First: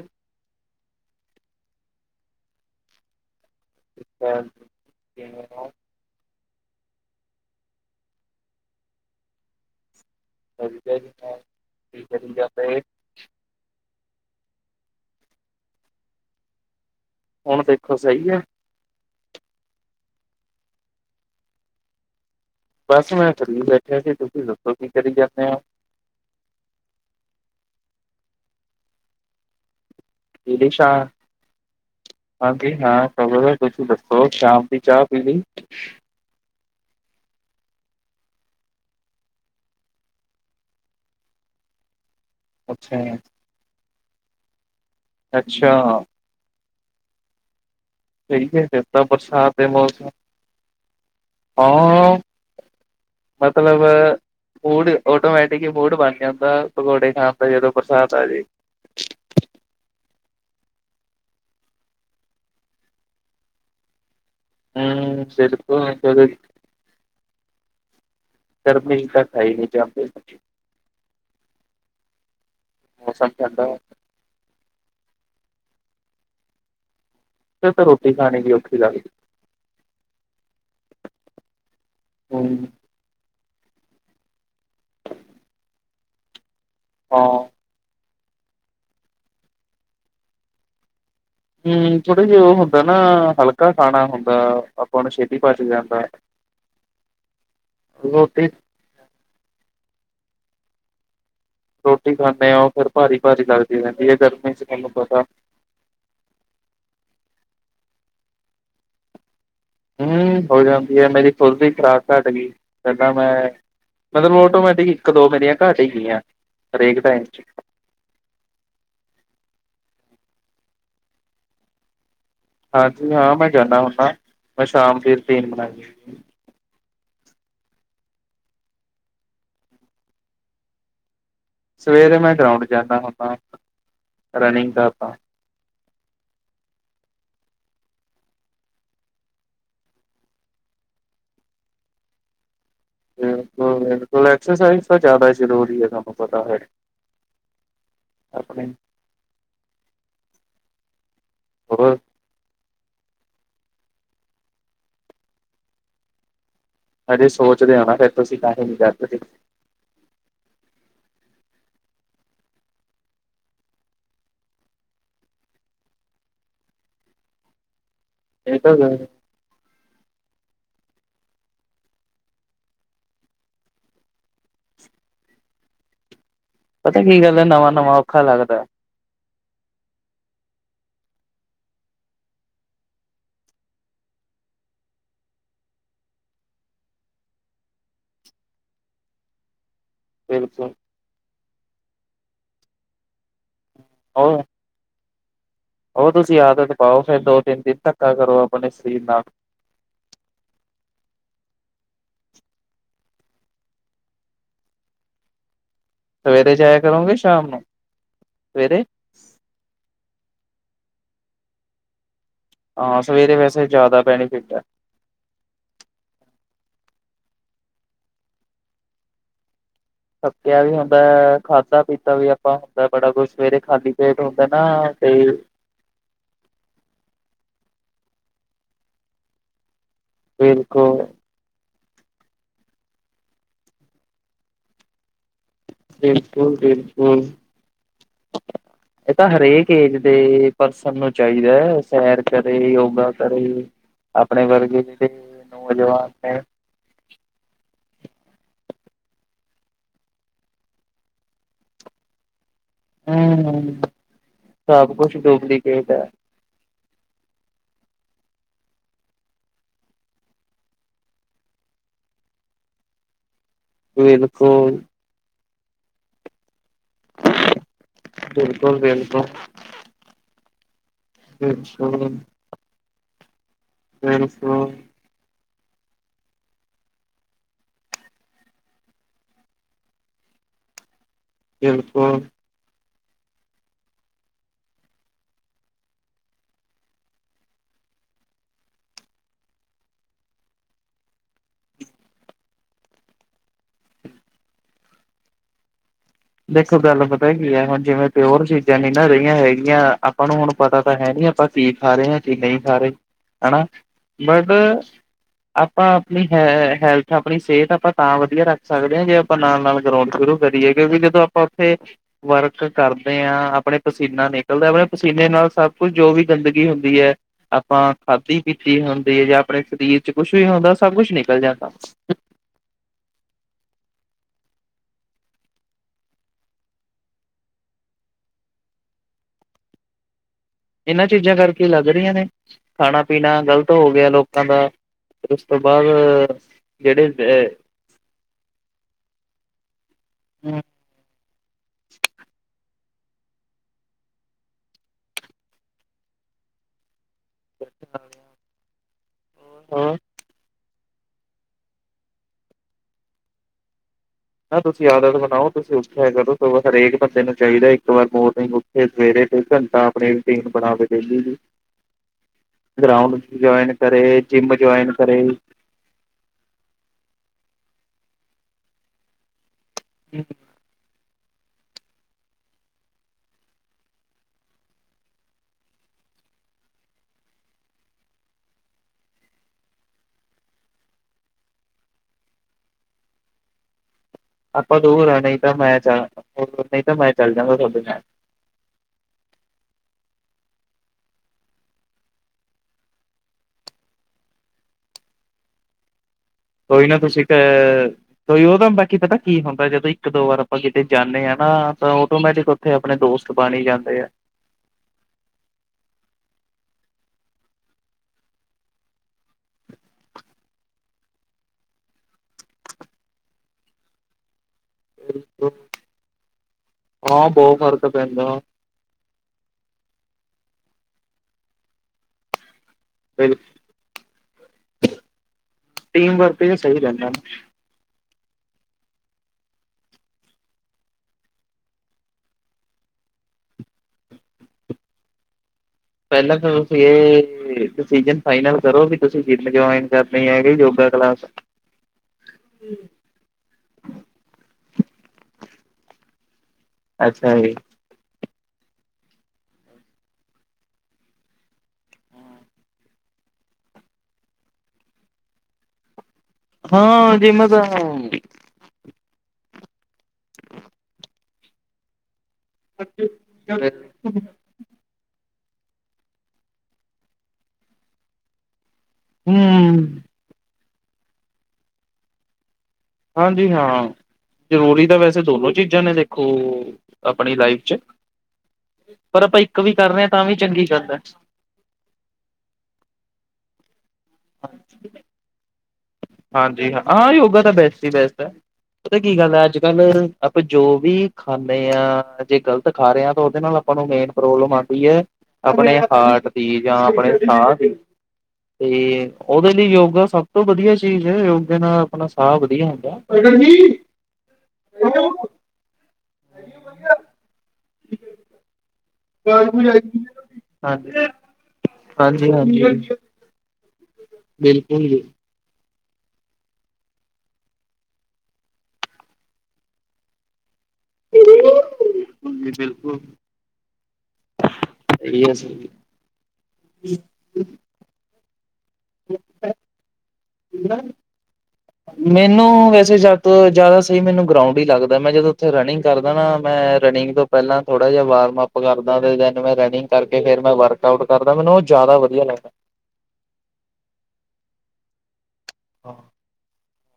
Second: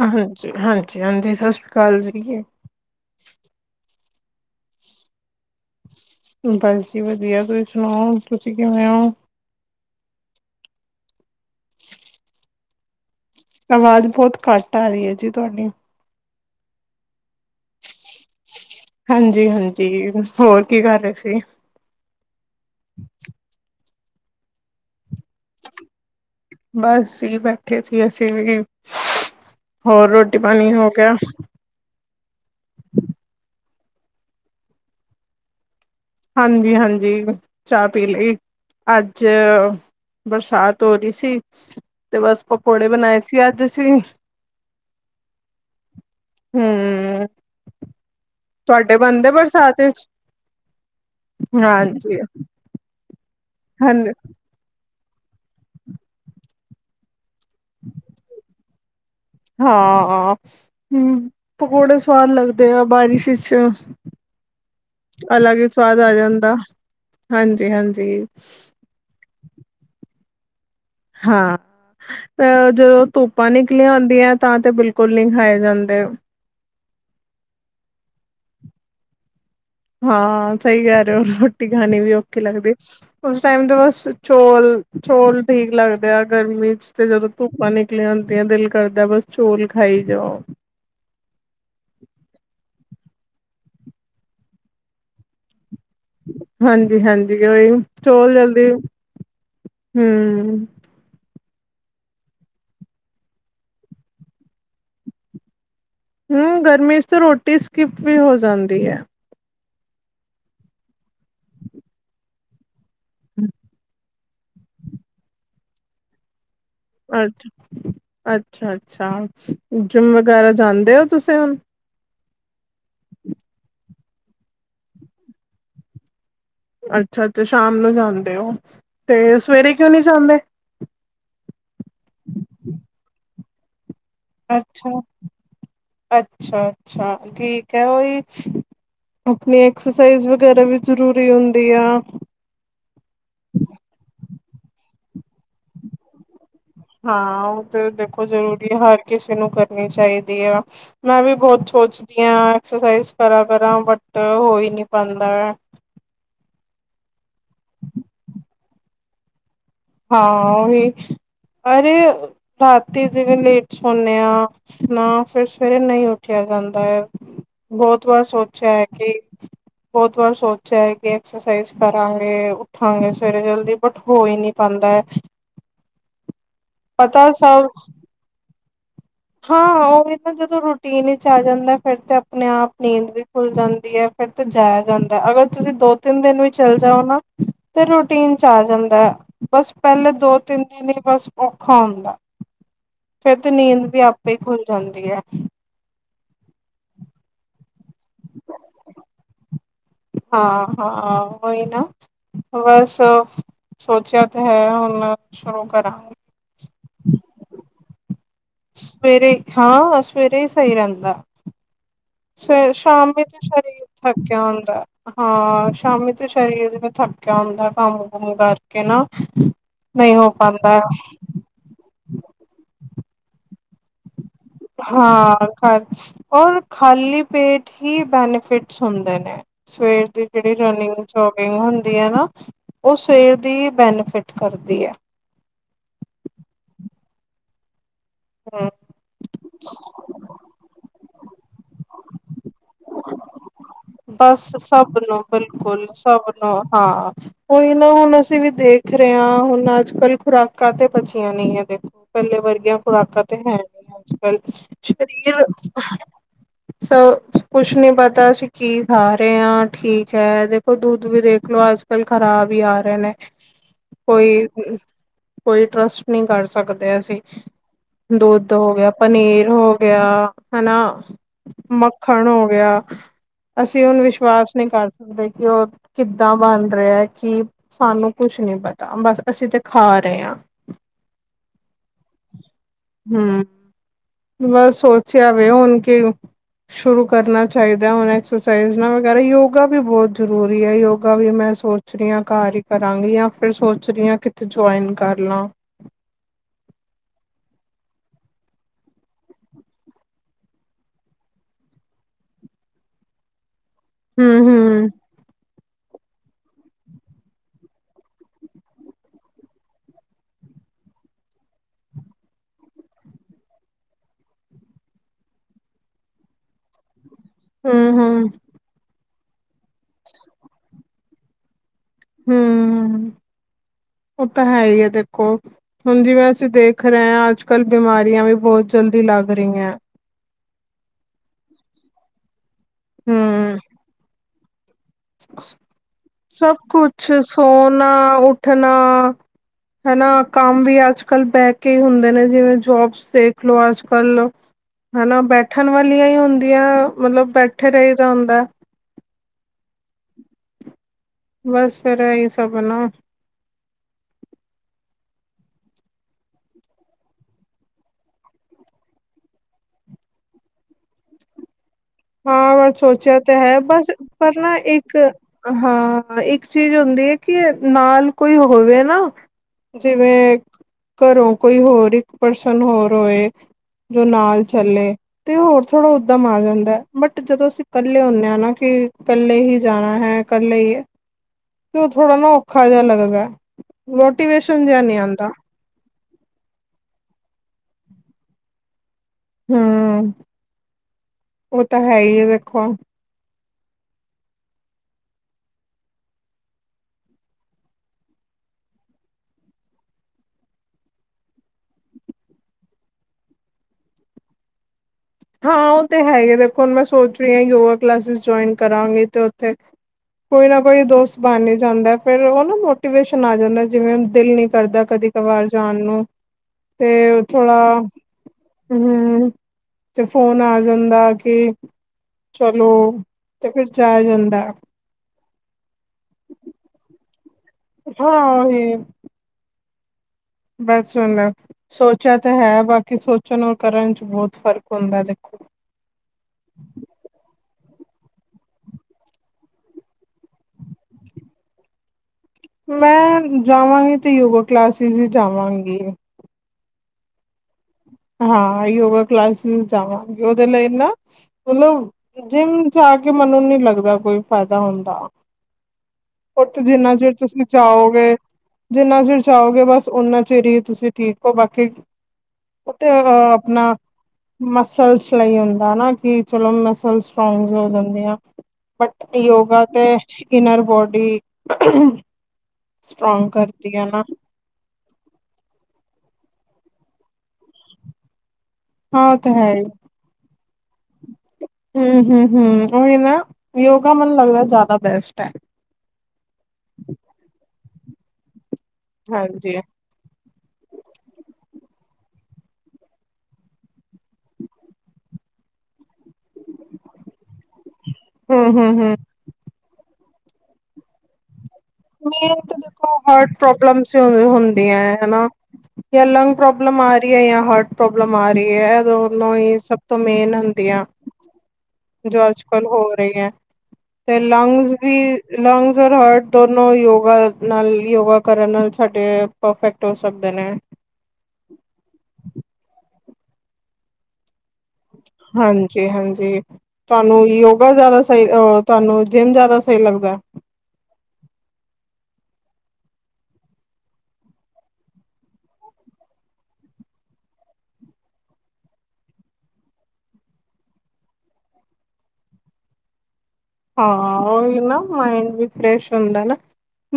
ਹਾਂਜੀ-ਹਾਂਜੀ, ਹਾਂਜੀ ਸਤਿ ਸ੍ਰੀ ਅਕਾਲ ਜੀ ਐ। [unintelligible] ਕੀ ਕਹਿੰਦਾ [unintelligible] ਬੱਸ ਜੀ ਵਧੀਆ ਤੁਸੀਂ ਸੁਣਾਓ ਤੁਸੀਂ ਕਿਵੇਂ ਹੋ। [unintelligible] ਕੀ ਕਰੀ ਜਾਂਦੇ ਆਵਾਜ ਬਹੁਤ ਘੱਟ ਆ ਰਹੀ ਹੈ ਜੀ ਤੁਹਾਡੀ। ਹੁਣ ਦੇਖੋ ਸਹੀ ਏ। ਹਾਂਜੀ-ਹਾਂਜੀ ਹੋਰ ਕੀ ਕਰ ਰਹੇ ਸੀ। ਬਸ ਮੈਂ ਥੱਲੀ ਬੈਠਿਆ ਸੀ ਤੁਸੀਂ ਦੱਸੋ ਕੀ ਕਰੀ ਜਾਨੇ ਆ। ਬਸ ਸੀਹੀ ਬੈਠੇ ਸੀ। ਅਸੀਂ ਵੀ ਹੋਰ। ਪਾਣੀ ਜਲੀਸ਼ਾ? ਹੋ ਗਿਆ? ਹਾਂਜੀ, ਹਾਂ। ਪਰ ਓਹ ਤੁਸੀਂ ਦੱਸੋ ਸ਼ਾਮ ਦੀ ਚਾਹ ਪੀਲੀ। ਹਾਂਜੀ- ਹਾਂਜੀ ਚਾਹ ਪੀ ਲਈ। ਅੱਜ ਬਰਸਾਤ ਹੋ ਰਹੀ ਸੀ ਤੇ ਬਸ ਪਕੌੜੇ ਅੱਛਾ ਬਣਾਏ ਸੀ ਅੱਜ ਅਸੀਂ। ਅੱਛਾ। ਹਮ। ਸਹੀ ਹੈ ਫਿਰ ਤੁਹਾਡੇ ਤਾਂ ਬਣਦੇ ਆ ਬਰਸਾਤ ਦੇ ਵਿੱਚ। ਮੌਸਮ ਹਾਂ ਨਾਂਜੀ। ਮਤਲਬ, ਫੂਡ ਆਟੋਮੈਟਿਕ ਹੀ ਫੂਡ ਬਣ ਜਾਂਦਾ ਪਕੌੜੇ ਖਾਣ। ਜਦੋਂ, ਬਰਸਾਤ ਆ ਜਾਈ। ਹਾਂ- ਹਾਂ। ਹਮ, ਪਕੌੜੇ ਸਵਾਦ ਲੱਗਦੇ ਆ ਬਾਰਿਸ਼ ਚ। ਹੂੰ ਅਲੱਗ ਹੀ ਬਿਲਕੁਲ ਸਵਾਦ ਆ ਜਦੋਂ ਜਾਂਦਾ ਹਾਂਜੀ-ਹਾਂਜੀ। ਮ ਤਾਂ ਕ ਨਹੀਂ [unintelligible] ਹਾਂ, ਤਾਂ ਜਦੋਂ ਮੌਸਮ ਧੁੱਪਾਂ ਠੰਡਾ ਹੋਵੇ ਨਿਕਲੀਆਂ ਹੁੰਦੀਆਂ। ਤਾਂ ਤੇ ਬਿਲਕੁਲ ਨਹੀਂ ਖਾਏ ਜਾਂਦੇ। ਫੇਰ ਤਾਂ ਰੋਟੀ ਖਾਣੀ ਵੀ ਔਖੀ ਲੱਗਦੀ। ਹਾਂ ਸਹੀ ਕਹਿ ਰਹੇ ਹੋ ਰੋਟੀ ਖਾਣੀ ਵੀ ਔਖੀ ਹੂੰ ਲੱਗਦੀ। ਉਸ ਟਾਈਮ ਤਾਂ ਬਸ ਚੌਲ- ਚੌਲ ਠੀਕ ਲੱਗਦੇ ਆ ਗਰਮੀ ਉਸ ਤੇ ਜਦੋਂ ਹਾਂ, ਧੁੱਪਾਂ ਨਿਕਲੀਆਂ ਹੁੰਦੀਆਂ ਦਿਲ ਕਰਦਾ ਬਸ ਚੋਲ ਖਾਈ ਜਾਓ। ਹਮ ਥੋੜੇ ਜਿਹੇ ਉਹ ਹੁੰਦਾ ਨਾ ਹਲਕਾ ਖਾਣਾ ਹੁੰਦਾ ਆਪਾਂ ਨੂੰ ਛੇਤੀ ਪਚ ਚ ਜਾਂਦਾ। ਹਾਂਜੀ-ਹਾਂਜੀ ਉਹੀ ਚੋਲ ਰੋਟੀ ਜਲਦੀ ਹਮ। ਰੋਟੀ ਖਾਂਦੇ ਆ ਫੇਰ ਭਾਰੀ-ਭਾਰੀ ਲੱਗਦੀ ਰਹਿੰਦੀ ਹੈ। ਗਰਮੀ ਚ ਤੈਨੂੰ ਪਤਾ ਹਮ ਗਰਮੀ ਤੇ ਰੋਟੀ ਸਕਿੱਪ ਵੀ ਹੋ ਜਾਂਦੀ ਹੈ। ਹਮ ਹੋ ਜਾਂਦੀ ਹੈ ਮੇਰੀ ਖੁਦ ਦੀ ਖ਼ਰਾਕ ਘੱਟ ਗਈ, ਜਿੱਦਾਂ ਮੈਂ ਮਤਲਬ ਓਟੋਮੈਟਿਕ ਇੱਕ-ਦੋ ਮੇਰੀਆਂ ਘੱਟ ਹੀ ਗਈਆਂ ਊ ਹਰੇਕ ਟਾਈਮ ਚ। ਅੱਛਾ- ਅੱਛਾ ਜਿੰਮ ਵਗੈਰਾ ਜਾਂਦੇ ਹੋ ਤੁਸੀਂ ਹੁਣ? ਹਾਂਜੀ ਹਾਂ, ਮੈਂ ਜਾਂਨਾ ਹੁੰਦਾ, ਮੈਂ ਸ਼ਾਮ ਦੀ ਰੂਟੀਨ ਬਨਾਣੀ ਹੈ ਜੀ। ਅੱਛਾ, ਤੇ ਸ਼ਾਮ ਨੂੰ ਜਾਂਦੇ ਹੋ, ਤੇ ਸਵੇਰੇ ਕਿਉਂ ਨੀ ਜਾਂਦੇ? ਸਵੇਰੇ ਮੈਂ ਗਰਾਊਂਡ ਜਾਂਨਾ ਹੁੰਨਾ। ਅੱਛਾ, ਅੱਛਾ- ਅੱਛਾ ਠੀਕ ਹੈ ਉਹੀ ਆਪਣੀ ਐਕਸਰਸਾਈਜ਼ ਵਗੈਰਾ ਵੀ ਜ਼ਰੂਰੀ ਹੁੰਦੀ ਆ। ਬਿਲਕੁਲ-ਬਿਲਕੁਲ ਐਕਸਰਸਾਈਜ਼ ਤਾਂ ਜ਼ਿਆਦਾ ਈ ਜ਼ਰੂਰੀ ਹੈ ਤੁਹਾਨੂੰ ਪਤਾ ਹੋਏ। ਹਾਂ ਉਹ ਤੇ ਦੇਖੋ ਜ਼ਰੂਰੀ ਹਰ ਕਿਸੇ ਨੂੰ ਕਰਨੀ ਚਾਹੀਦੀ ਆ। ਮੈਂ ਵੀ ਬਹੁਤ ਹੋਰ ਸੋਚਦੀ ਹਾਂ ਐਕਸਰਸਾਈਜ਼ ਕਰਾ-ਕਰਾ ਬਟ ਹੋ ਹੀ ਨਹੀਂ ਪਾਂਦਾ ਹੈ। ਹਜੇ ਸੋਚਦੇ ਹੋ ਨਾ ਫਿਰ ਤੁਸੀਂ ਤਾਹੀਂ ਨੀ ਕਰਦੇ ਪਏ। ਹਾਂ ਉਹੀ ਅਰੇ ਰਾਤੀ ਜਿਵੇਂ ਲੇਟ ਸੋਣੇ ਆ। ਨਾ ਫਿਰ ਸਵੇਰ ਨਹੀਂ ਉੱਠਿਆ ਜਾਂਦਾ ਹੈ ਬਹੁਤ ਵਾਰ ਇਹ ਤਾਂ ਸੋਚਿਆ ਹੈ ਕੀ ਬਹੁਤ ਵਾਰ ਸੋਚਿਆ ਹੈ, ਕਿ ਐਕਸਰਸਾਈਜ਼ ਕਰਾਂਗੇ ਉੱਠਾਂਗੇ ਸਵੇਰੇ ਜਲਦੀ ਬੱਟ ਹੋਈ ਨੀ ਪੈਂਦਾ ਹੈ। ਪਤਾ ਕੀ ਗੱਲ ਆ ਨਵਾਂ-ਨਵਾਂ ਔਖਾ ਲੱਗਦਾ ਐ। ਹਾਂ ਉਹ ਵੀ ਨਾ ਜਦੋਂ ਰੂਟੀਨ ਵਿਚ ਆ ਜਾਂਦਾ, ਫਿਰ ਤੇ ਆਪਣੇ ਆਪ ਨੀਂਦ ਵੀ ਖੁੱਲ ਜਾਂਦੀ ਐ। ਫਿਰ ਤੇ ਜਾਇਆ ਜਾਂਦਾ ਅਗਰ ਤੁਸੀਂ ਦੋ-ਤਿੰਨ ਦਿਨ ਵੀ ਚੱਲ ਜਾਓ ਨਾ, ਤੇ ਰੂਟੀਨ ਚ ਆ ਜਾਂਦਾ। ਬਸ ਪਹਿਲੇ ਦੋ- ਤਿੰਨ ਬਿਲਕੁਲ ਦਿਨ ਹੀ ਬਸ ਔਖਾ ਹੁੰਦਾ, ਫਿਰ ਤੇ ਨੀਂਦ ਵੀ ਆ ਉਹ ਬਿਲਕੁਲ ਜਾਂਦੀ ਐ ਉਹ ਤੁਸੀਂ ਆਦਤ ਪਾਓ, ਫੇਰ ਦੋ ਤਿੰਨ ਦਿਨ ਧੱਕਾ ਕਰੋ ਆਪਣੇ ਸਰੀਰ ਨਾਲ। ਹਾਂ, ਹਾਂ ਉਹੀ ਨਾ ਬਸ ਸੋਚਿਆ ਤੇ ਹੈ, ਹੁਣ ਸ਼ੁਰੂ ਕਰਾਂਗੀ ਸਵੇਰੇ ਜਾਇਆ ਕਰੋਂਗੇ ਸ਼ਾਮ ਨੂੰ। ਸਵੇਰੇ ਹਾਂ ਸਵੇਰੇ ਹੀ ਸਹੀ ਰਹਿੰਦਾ। ਸਵੇਰੇ ਹਾਂ ਸ਼ਾਮ ਨੂੰ ਸਵੇਰੇ ਤਾਂ ਵੈਸੇ ਸਰੀਰ ਜ਼ਿਆਦਾ ਥੱਕਿਆ ਬੈਨੀਫਿਟ ਹੈ ਹੁੰਦਾ। ਹਾਂ ਸ਼ਾਮੀ ਤੇ ਸਰੀਰ ਜੈਂ ਥੱਕਿਆ ਹੁੰਦਾ ਕੰਮ-ਕੁਮ ਕਰਕੇ ਨਾ। ਨਹੀਂ ਹੋ ਥੱਕਿਆ ਵੀ ਪਾਉਂਦਾ ਹੁੰਦਾ ਐ ਖਾਧਾ-ਪੀਤਾ ਵੀ ਆਪਾਂ ਹੁੰਦਾ ਬੜਾ ਕੁੱਝ, ਸਵੇਰੇ ਖਾਲੀ ਪੇਟ ਹੁਂਦੇ ਨਾ ਤੇ ਹੀ ਹਾਂਜੀ, ਔਰ ਖਾਲੀ ਪੇਟ ਹੀ ਬੈਨੀਫਿਟਸ ਹੁੰਦੇ ਨੇ ਸਵੇਰ ਦੇ ਜਿਹੜੀ ਬਿਲਕੁਲ ਰਨਿੰਗ-ਜੋਗਿੰਗ ਹੁੰਦੀ ਹੈ ਨਾ, ਉਹ ਸਵੇਰ ਦੀ ਹੀ ਬੈਨੀਫਿਟ ਕਰਦੀ ਐ। ਬਿਲਕੁਲ, ਬਿਲਕੁਲ ਹਮ ਇਹ ਤਾਂ ਹਰੇਕ ਏਜ ਦੇ ਪਰ ਸਬ ਨੂੰ ਚਾਹੀਦਾ ਹੈ ਸੈਰ ਕਰੇ, ਯੋਗਾ ਕਰੇ ਬਸ ਆਪਣੇ ਵਰਗੇ ਸਭ ਜਿਹੜੇ ਨੂੰ ਬਿਲਕੁਲ ਨੌਜਵਾਨ ਸਭ ਨੇ ਨੂੰ ਹਾਂ। ਉਹੀ ਨਾ ਹੁਣ ਅਸੀਂ ਵੀ ਦੇਖ ਰਹੇ ਹਾਂ, ਹੁਣ ਅੱਜ ਕੱਲ੍ਹ ਖੁਰਾਕਾਂ ਤੇ ਪਚੀਆਂ ਨਹੀਂ ਹੈ ਪਹਿਲੇ ਵਰਗੀਆਂ ਖੁਰਾਕਾਂ ਤੇ ਹੈ ਹੂੰ, ਨੀ ਅੱਜ-ਕੱਲ, ਸਭ ਕੁਛ ਸਰੀਰ ਡੁਪਲੀਕੇਟ ਹੈ। ਸ ਕੁੱਛ ਨਹੀਂ ਪਤਾ ਸੀ ਕੀ ਖਾ ਰਹੇ ਹਾਂ ਠੀਕ ਹੈ ਦੇਖੋ ਦੁੱਧ ਵੀ ਦੇਖਲੋ ਅੱਜ-ਕੱਲ ਖ਼ਰਾਬ ਹੀ ਆ ਰਹੇ ਨੇ। ਕੋਈ ਬਿਲਕੁਲ, ਕੋਈ ਟਰਸਟ ਨਹੀਂ ਕਰ ਸਕਦੇ ਅਸੀਂ ਦੁੱਧ ਹੋ ਬਿਲਕੁਲ, ਗਿਆ ਬਿਲਕੁਲ, ਪਨੀਰ ਹੋ ਗਿਆ ਹੈਨਾ ਬਿਲਕੁਲ, ਮੱਖਣ ਹੋ ਵਿਆਹ ਅਸੀਂ ਹੁਣ ਵਿਸ਼ਵਾਸ ਨਹੀਂ ਬਿਲਕੁਲ। ਕਰ ਸਕਦੇ ਕਿ ਉਹ ਕਿੱਦਾਂ ਬਣ ਰਿਹਾ ਕਿ ਸਾਨੂੰ ਕੁਛ ਨੀ ਪਤਾ, ਬਸ ਅਸੀਂ ਤੇ ਖਾ ਰਹੇ ਹਾਂ ਬਿਲਕੁਲ ਹੂ ਬਸ ਸੋਚਿਆ ਵੇ ਹੁਣ ਕੀ, ਸ਼ੁਰੂ ਕਰਨਾ ਚਾਹੀਦਾ ਹੁਣੇ ਐਕਸਰਸਾਈਜ਼ ਨਾ ਵਗੈਰਾ ਯੋਗਾ ਵੀ ਬਹੁਤ ਜ਼ਰੂਰੀ ਹੈ ਯੋਗਾ ਵੀ ਮੈਂ ਸੋਚ ਰਹੀ ਹਾਂ ਘਰ ਇਕ ਕਰਾਂਗੀ, ਯਾ ਫਿਰ ਸੋਚ ਰਹੀ ਆਂ ਕਿੱਥੇ ਜੁਆਇਨ ਕਰ ਲਾਂ। ਦੇਖੋ ਗੱਲ ਪਤਾ ਕੀ ਹੈ ਹੁਣ ਜਿਵੇਂ ਪਿਉਰ ਚੀਜ਼ਾਂ ਨੀ ਨਾ ਰਹੀਆਂ ਹੈਗੀਆਂ, ਆਪਾਂ ਨੂੰ ਹੁਣ ਪਤਾ ਤਾਂ ਹੈ ਨੀ ਆਪਾਂ ਕੀ ਖਾ ਰਹੇ ਹਾਂ, ਕੀ ਨਹੀਂ ਖਾ ਰਹੇ ਹਨਾ, ਹਮ ਬਟ ਹਮ ਆਪਾਂ ਆਪਣੀ ਹੈ ਹੈਲਥ ਆਪਣੀ ਸਿਹਤ ਆਪਾਂ ਤਾਂ ਵਧੀਆ ਰੱਖ ਸਕਦੇ ਹਾਂ, ਜੇ ਆਪਾਂ ਨਾਲ-ਨਾਲ ਗਰਾਊਂਡ ਸ਼ੁਰੂ ਕਰੀਏ ਕਿਉਂਕਿ ਜਦੋਂ ਆਪਾਂ ਉੱਥੇ ਵਰਕ ਕਰਦੇ ਆਂ ਆਪਣੇ ਪਸੀਨਾ ਨਿਕਲਦਾ, ਆਪਣੇ ਪਸੀਨੇ ਨਾਲ ਸਭ ਕੁਝ ਜੋ ਵੀ ਗੰਦਗੀ ਹੁੰਦੀ ਹੈ। ਆਪਾਂ ਹਮ ਹਮ ਖਾਧੀ ਪੀਤੀ ਹੁੰਦੀ, ਜਾਂ ਆਪਣੇ ਸਰੀਰ ਚ ਕੁਛ ਵੀ ਹੁੰਦਾ ਸਭ ਕੁਛ ਨਿਕਲ ਜਾਂਦਾ। ਹੂ ਉਹ ਤਾਂ ਹੈ ਹੀ ਹੈ ਦੇਖੋ। ਹੁਣ ਜਿਵੇਂ ਅਸੀਂ ਦੇਖ ਰਹੇ ਹਾਂ ਅੱਜ ਕੱਲ ਬਿਮਾਰੀਆਂ ਵੀ ਬਹੁਤ ਜਲਦੀ ਲੱਗ ਰਹੀਆਂ। [inaudible] ਇਹਨਾਂ ਚੀਜ਼ਾਂ ਕਰਕੇ ਈ ਲੱਗ ਰਹੀਆਂ ਨੇ, ਖਾਣਾ ਪੀਣਾ ਹਮ ਗ਼ਲਤ ਹੋ ਗਿਆ ਲੋਕਾਂ ਦਾ ਫੇਰ ਉਸ ਤੋਂ ਬਾਅਦ ਜਿਹੜੇ ਤੇ ਨਾ ਉੱਠਣਾ ਹੈਨਾ ਕੰਮ ਵੀ ਅੱਜ ਅੱਜ-ਕੱਲ ਬਹਿ ਕੇ ਹੁੰਦੇ ਨੇ, ਜਿਵੇਂ ਜੋਬਸ ਦੇਖਲੋ ਅੱਜ-ਕੱਲ ਹੈਨਾ ਬੈਠਣ ਵਾਲੀਆਂ ਹੀ ਹੁੰਦੀਆਂ ਮਤਲਬ ਬੈਠੇ ਦਾ ਰਹੀਦਾ ਹੁੰਦਾ। ਹਾਂ ਬਸ ਫੇਰ ਇਹ ਸਭ ਐ ਨਾ ਨਾ ਤੁਸੀਂ ਆਦਤ ਬਣਾਓ ਤੁਸੀਂ ਉਠਿਆ ਕਰੋ ਸਗੋਂ ਹਰੇਕ ਬੰਦੇ ਨੂੰ ਚਾਹੀਦਾ ਇੱਕ ਵਾਰ ਮੋਰਨਿੰਗ ਇਹ ਸਵੇਰੇ ਇਕ ਘੰਟਾ ਆਪਣੀ ਰੂਟੀਨ ਬਣਾਵੇ ਡੇਲੀ ਦੀ। ਹਾਂ, ਬਸ ਗਰਾਊਂਡ ਸੋਚਿਆ ਤੇ ਐ ਜੁਆਇਨ ਬਸ ਕਰੇ ਪਰ ਨਾ ਜਿੰਮ ਜੁਆਇਨ ਇੱਕ ਕਰੇ ਹਾਂ ਇੱਕ ਚੀਜ਼ ਹੁੰਦੀ ਐ ਕਿ ਨਾਲ ਕੋਈ ਹੋਵੇ ਨਾ ਜਿਵੇਂ ਕਰੋਂ ਕੋਈ ਹੋਰ ਇੱਕ ਪਰਸਨ ਹੋਰ ਹੋਏ। ਜੋ ਨਾਲ ਚੱਲੇ, ਤੇ ਹੋਰ ਥੋੜਾ ਉੱਦਮ ਆ ਜਾਂਦਾ ਐ। ਬਟ ਜਦੋਂ ਅਸੀਂ ਕੱਲੇ ਹੁੰਨੇ ਹਾਂ ਨਾ ਕਿ ਕੱਲੇ ਹੀ ਜਾਣਾ ਹੈ, ਕੱਲੇ ਈ ਐ ਫੇਰ ਥੋੜਾ ਨਾ ਔਖਾ ਜਿਹਾ ਲੱਗਦਾ ਐ। ਮੋਟੀਵੇਸ਼ਨ ਆਪਾਂ ਦੂਰ ਹੈ ਨਹੀਂ ਤਾਂ, ਮੈਂ ਚ ਨਹੀਂ ਤਾਂ ਮੈਂ ਚੱਲ ਜਾਂਗਾ ਤੁਹਾਡੇ ਨਾਲ ਹੁੰ, ਉਹ ਤਾਂ ਹੈ ਹੀ ਐ ਦੇਖੋ ਕੋਈ ਨਾ ਤੁਸੀਂ ਕ ਕੋਈ ਉਹਦਾ ਬਾਕੀ ਪਤਾ ਕੀ ਹੁੰਦਾ, ਜਦੋਂ ਇੱਕ, ਦੋ ਵਾਰ ਆਪਾਂ ਕਿਤੇ ਜਾਂਨੇ ਹਾਂ ਨਾ ਤਾਂ ਔਟੌਮੇਟਿਕ ਉਥੇ ਆਪਣੇ ਦੋਸਤ ਬਾਣੀ ਜਾਂਦੇ ਆ। ਹਾਂ ਉਹ ਤੇ ਹੈਗੇ ਦੇਖੋ ਹੁਣ ਮੈਂ ਸੋਚ ਰਹੀ ਹ ਯੋਗਾ ਕਲਾਸਿਸ ਜਊਣ ਕਰਾਂਗੀ ਤੇ ਉੱਥੇ ਕੋਈ ਨਾ ਕੋਈ ਦੋਸਤ ਬਣ ਹੀ ਜਾਂਦਾ ਫੇਰ ਉਹ ਨਾ ਮੋਟੀਵੇਸ਼ਨ ਆ ਜਾਂਦਾ ਐ, ਜਿਵੇਂ ਦਿਲ ਨੀ ਕਰਦਾ ਕਦੇ ਕਵਾਰ ਜਾਣ ਨੂੰ, ਤੇ ਹਾਂ ਬਹੁਤ ਥੋੜ੍ਹਾ ਫ਼ਰਕ ਪੈਂਦਾ ਹੁੰ, ਤੇ ਫੋਨ ਆ ਜਾਂਦਾ ਕਿ ਚਲੋ ਤੇ ਫੇਰ ਜਾਇਆ ਜਾਂਦਾ। ਟੀਮ ਵਰਕ ਵੀ ਸਹੀ ਰਹਿੰਦਾ। ਹਾਂ [unintelligible] ਬੱਸ [unintelligible] ਸੋਚਿਆ ਤਾਂ ਹੈ ਬਾਕੀ ਸੋਚਣ ਔਰ ਕਰਨ ਚ ਬਹੁਤ ਫ਼ਰਕ ਹੁੰਦਾ ਐ, ਦੇਖੋ। ਪਹਿਲਾਂ ਤਾਂ ਤੁਸੀਂ ਇਹ ਡਸੀਜਨ ਫਾਈਨਲ ਕਰੋ, ਕੀ ਤੁਸੀਂ ਜਿੰਮ ਜੁਆਇਨ ਕਰਨੀ ਐ ਯਾ ਯੋਗਾ ਕਲਾਸ ਮੈਂ ਜਾਵਾਂਗੀ ਤੇ ਯੋਗਾ ਕਲਾਸਿਸ ਹੀ ਜਾਵਾਂਗੀ। ਅੱਛਾ ਜੀ। ਹਾਂ ਯੋਗਾ ਕਲਾਸ ਹੀ ਜਾਵਾਂਗੇ ਉਹਦੇ ਲਯੀ ਨਾ ਮਤਲਬ ਜਿੰਮ ਜਾ ਕੇ ਮੈਨੂੰ ਨੀ ਲੱਗਦਾ ਕੋਈ ਫਾਇਦਾ ਹੁੰਦਾ ਐ। ਉਥੇ ਜਿੰਨਾ ਚਿਰ ਹਾਂ ਤੁਸੀਂ ਜਿੰਮ ਤਾਂ ਜਾਓਗੇ ਜਿੰਨਾ ਚਿਰ ਜਾਓਗੇ ਬੱਸ ਓਨਾ ਚਿਰ ਹੀ ਤੁਸੀਂ ਠੀਕ ਹੋ, ਬਾਕੀ ਤੁਸੀ ਉਥੇ ਅ ਆਪਣਾ ਮ [unintelligible] ਬਟ ਯੋਗਾ ਹਮ ਤੇ ਇਨਰ ਬੋਡੀ ਸਟਰੋਂਗ ਹਾਂਜੀ ਕਰਦੀ ਹੈ ਹਾਂ, ਨਾ। ਜ਼ਰੂਰੀ ਤਾਂ ਵੈਸੇ ਦੋਨੋ ਚੀਜ਼ਾਂ ਨੇ ਦੇਖੋ ਆਪਣੀ ਲਾਈਫ ਚ ਹਾਂ ਉਹ ਪਰ ਤਾਂ ਆਪਾਂ ਹੈ ਇੱਕ ਹੀ। ਵੀ ਕਰ ਰਹੇ ਆ ਤਾ ਵੀ ਚੰਗੀ ਗੱਲ ਐ। ਹੁੰ, ਹੁੰ, ਹੁੰ, ਉਹੀ ਨਾ ਯੋਗਾ ਮੈਨੂੰ ਲੱਗਦਾ ਜ਼ਿਆਦਾ ਬੈਸਟ ਐ। ਹਾਂਜੀ, ਹਾਂ ਯੋਗਾ ਤਾਂ ਬੈਸਟ ਹੀ ਬੈਸਟ ਐ, ਪਤਾ ਕੀ ਗੱਲ ਐ ਹਾਂਜੀ। ਅੱਜ-ਕੱਲ ਆਪਾਂ ਜੋ ਵੀ ਖਾਂਦੇ ਹਾਂ, ਜੇ ਗ਼ਲਤ ਖਾ ਰਹੇ ਆਂ, ਤਾਂ ਉਹਦੇ ਨਾਲ ਆਪਾਂ ਨੂੰ ਮੇਨ ਪ੍ਰੋਬਲਮ ਆਂਦੀ ਐ। ਆਪਣੇ ਹਾਰਟ ਦੀ ਜਾਂ ਆਪਣੇ ਸਾਹ ਦੀ ਹੂੰ ਹੂੰ ਹੂੰ ਤੇ ਉਹਦੇ ਲਈ ਯੋਗਾ ਸਭ ਤੋਂ ਵਧੀਆ ਚੀਜ਼ ਐ, ਯੋਗੇ ਨਾਲ ਆਪਣਾ ਮੇਨ ਸਾਹ ਤਾਂ ਵਧੀਆ ਦੇਖੋ ਹੁੰਦਾ। ਹਾਰਟ ਪ੍ਰਗਟ ਜੀ ਪ੍ਰੋਬਲਮਸ ਹੁੰਦੀਆਂ ਐ ਹਨਾ। ਯਾ ਲੰਗਸ ਪ੍ਰੋਬਲਮ ਆ ਰਹੀ ਐ ਜਾਂ ਹਾਰਟ ਪ੍ਰੋਬਲਮ ਆ ਰਹੀ ਐ ਲੋਂ ਆਵਾਜ਼ ਹੀ ਬੂਜ ਸਭ ਆਈ ਤੋਂ ਜੀ। ਮੇਨ ਹੁੰਦੀਆ, ਹਾਂਜੀ ਜੋ ਹਾਂਜੀ ਹਾਂਜੀ ਅੱਜ-ਕੱਲ ਹੋ ਰਹੇ ਤੇ ਲੰਗਸ ਬਿਲਕੁਲ ਜੀ। ਵੀ ਲੰਗਸ ਔਰ ਹਾਰਟ ਦੋਨੋ ਯੋਗਾ ਨਾਲ ਯੋਗਾ ਕਰਨ ਨਾਲ ਸਾਡੇ ਪਰਫੈਕਟ ਹੋ ਸਕਦੇ ਨੇ। ਜੀ ਬਿਲਕੁਲ। ਸਹੀ ਹੈ ਸਹੀ ਹਾਂਜੀ-ਹਾਂਜੀ ਤੁਹਾਨੂੰ ਯੋਗਾ ਜ਼ਿਆਦਾ ਸਹੀ ਅਹ ਤੁਹਾਨੂੰ ਜਿੰਮ ਜਿਆਦਾ ਸਹੀ ਲੱਗਦਾ। ਨਾ ਮੈਨੂੰ ਵੈਸੇ ਜਿਆਦਾ ਸਹੀ ਮੈਨੂੰ ਗਰਾਉਂਡ ਹੀ ਲੱਗਦਾ। ਮੈਂ ਜਦੋਂ ਉੱਥੇ ਰਨਿੰਗ ਕਰਦਾ ਨਾ ਮੈਂ ਰਨਿੰਗ ਤੋਂ ਪਹਿਲਾਂ ਥੋੜਾ ਜਿਹਾ ਵਾਰਮਅੱਪ ਕਰਦਾ ਤੇ। ਦੈਨ ਮੈਂ ਰਨਿੰਗ ਕਰਕੇ ਫ਼ਿਰ ਮੈਂ ਵਰਕ ਆਊਟ ਕਰਦਾ ਮੈਨੂੰ ਉਹ ਜ਼ਿਆਦਾ ਵਧੀਆ ਲੱਗਦਾ। ਹਾਂ ਉਹੀ ਨਾ ਮਾਇੰਡ ਵੀ ਫਰੈਸ਼ ਹੁੰਦਾ ਨਾ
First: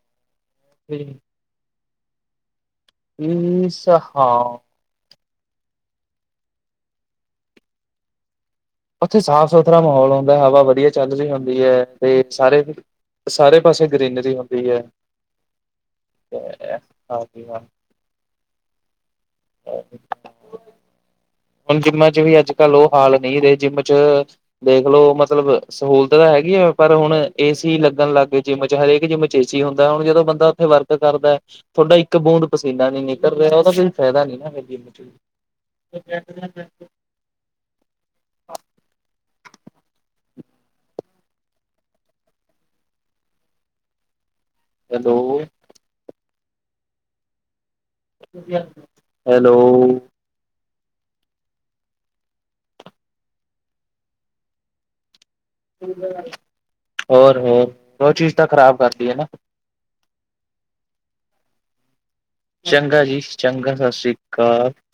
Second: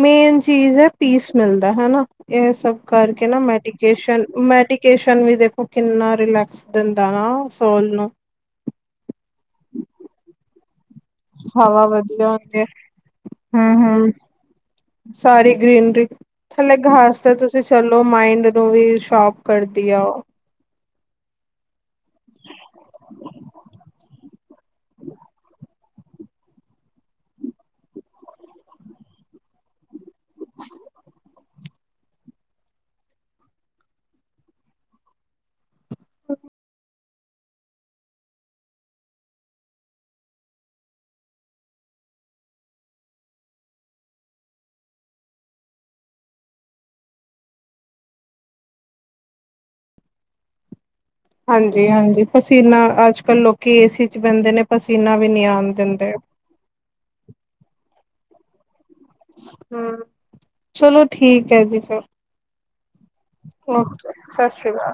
ਮੇਨ ਚੀਜ਼ ਹੈ ਹਾਂ ਪੀਸ ਮਿਲਦਾ ਹਨਾ। ਇਹ ਸਭ ਕਰਕੇ ਨਾ ਮੈਡੀਕੇਸ਼ਨ ਹਾਂ ਮੈਡੀ ਕੇਸ਼ਨ ਵੀ ਦੇਖੋ ਕਿੰਨਾ ਰਿਲੈਕਸ ਦਿੰਦਾ ਨਾ ਸੋਲ ਨੂੰ ਉੱਥੇ ਸਾਫ਼- ਸੁਥਰਾ ਮਾਹੌਲ ਹੁੰਦਾ, ਹਵਾ ਵਧੀਆ ਚੱਲ ਰਹੀ ਹੁੰਦੀ ਆ ਹਵਾ ਤੇ ਵਧੀਆ ਹੁੰਦੀ ਸਾਰੇ ਹੈ। ਸਾਰੇ ਹਮ ਪਾਸੇ ਹਮ ਗਰੀਨਰੀ ਹੁੰਦੀ ਆ ਸਾਰੀ ਗ੍ਰੀਨਰੀ ਥੱਲੇ ਗੈਸ ਤੇ ਤੁਸੀਂ ਚਲੋ ਮਾਇੰਡ ਨੂੰ ਵੀ ਸ਼ੋਪ ਕਰਦੀ ਆ ਉਹ ਹੁਣ ਜਿੰਮਾਂ ਚ ਵੀ ਅੱਜ- ਕੱਲ ਉਹ ਹਾਲ ਨਹੀਂ ਰਹੇ ਜਿੰਮ 'ਚ' ਦੇਖਲੋ ਮਤਲਬ ਸਹੂਲਤ ਤਾਂ ਹੈਗੀ ਆ ਪਰ ਹੁਣ ਏ, ਸੀ, ਲੱਗਣ ਲੱਗਏ ਜਿੰਮ ਚ ਹਰੇਕ ਜਿੰਮ ਏ, ਸੀ, ਹੁੰਦਾ ਹੁਣ ਜਦੋਂ ਬੰਦਾ ਉੱਥੇ ਵਰਕ ਕਰਦਾ। ਥੋਹਡਾ ਇੱਕ ਬੂੰਦ ਪਸੀਨਾ ਨੀ ਨਿਕਲ ਰਿਹਾ ਉਹਦਾ ਕੋਈ ਫਾਇਦਾ ਨੀ ਨਾ ਮੇਰੀ 'ਚ' ਬਹਾਰ ਜਾ ਕੇ ਹੈਲੋ। ਵਧੀਆ, ਹੈਲੋ। ਹਾਂਜੀ- ਹਾਂਜੀ ਪਸੀਨਾ ਅੱਜ- ਕੱਲ੍ਹ ਲੋਕੀ ਏ, ਸੀ, 'ਚ' ਬਹਿੰਦੇ ਨੇ ਪਸੀਨਾ ਵੀ ਨਹੀਂ ਆਉਂਦਾ ਕੋਈ ਫਾਇਦਾ ਨੀ, ਹੋਰ- ਹੋਰ ਉਹ ਚੀਜ਼ ਤਾਂ ਖ਼ਰਾਬ ਕਰਦੀ ਹੈ ਨਾ ਹੁ, ਚਲੋ ਠੀਕ ਹੈ ਜੀ ਫਿਰ ਚੰਗਾ ਜੀ ਚੰਗਾ ਓਕੇ ਸਸਰੀ ਸਤਿ ਸ਼੍ਰੀ ਕਾਲ ਅਕਾਲ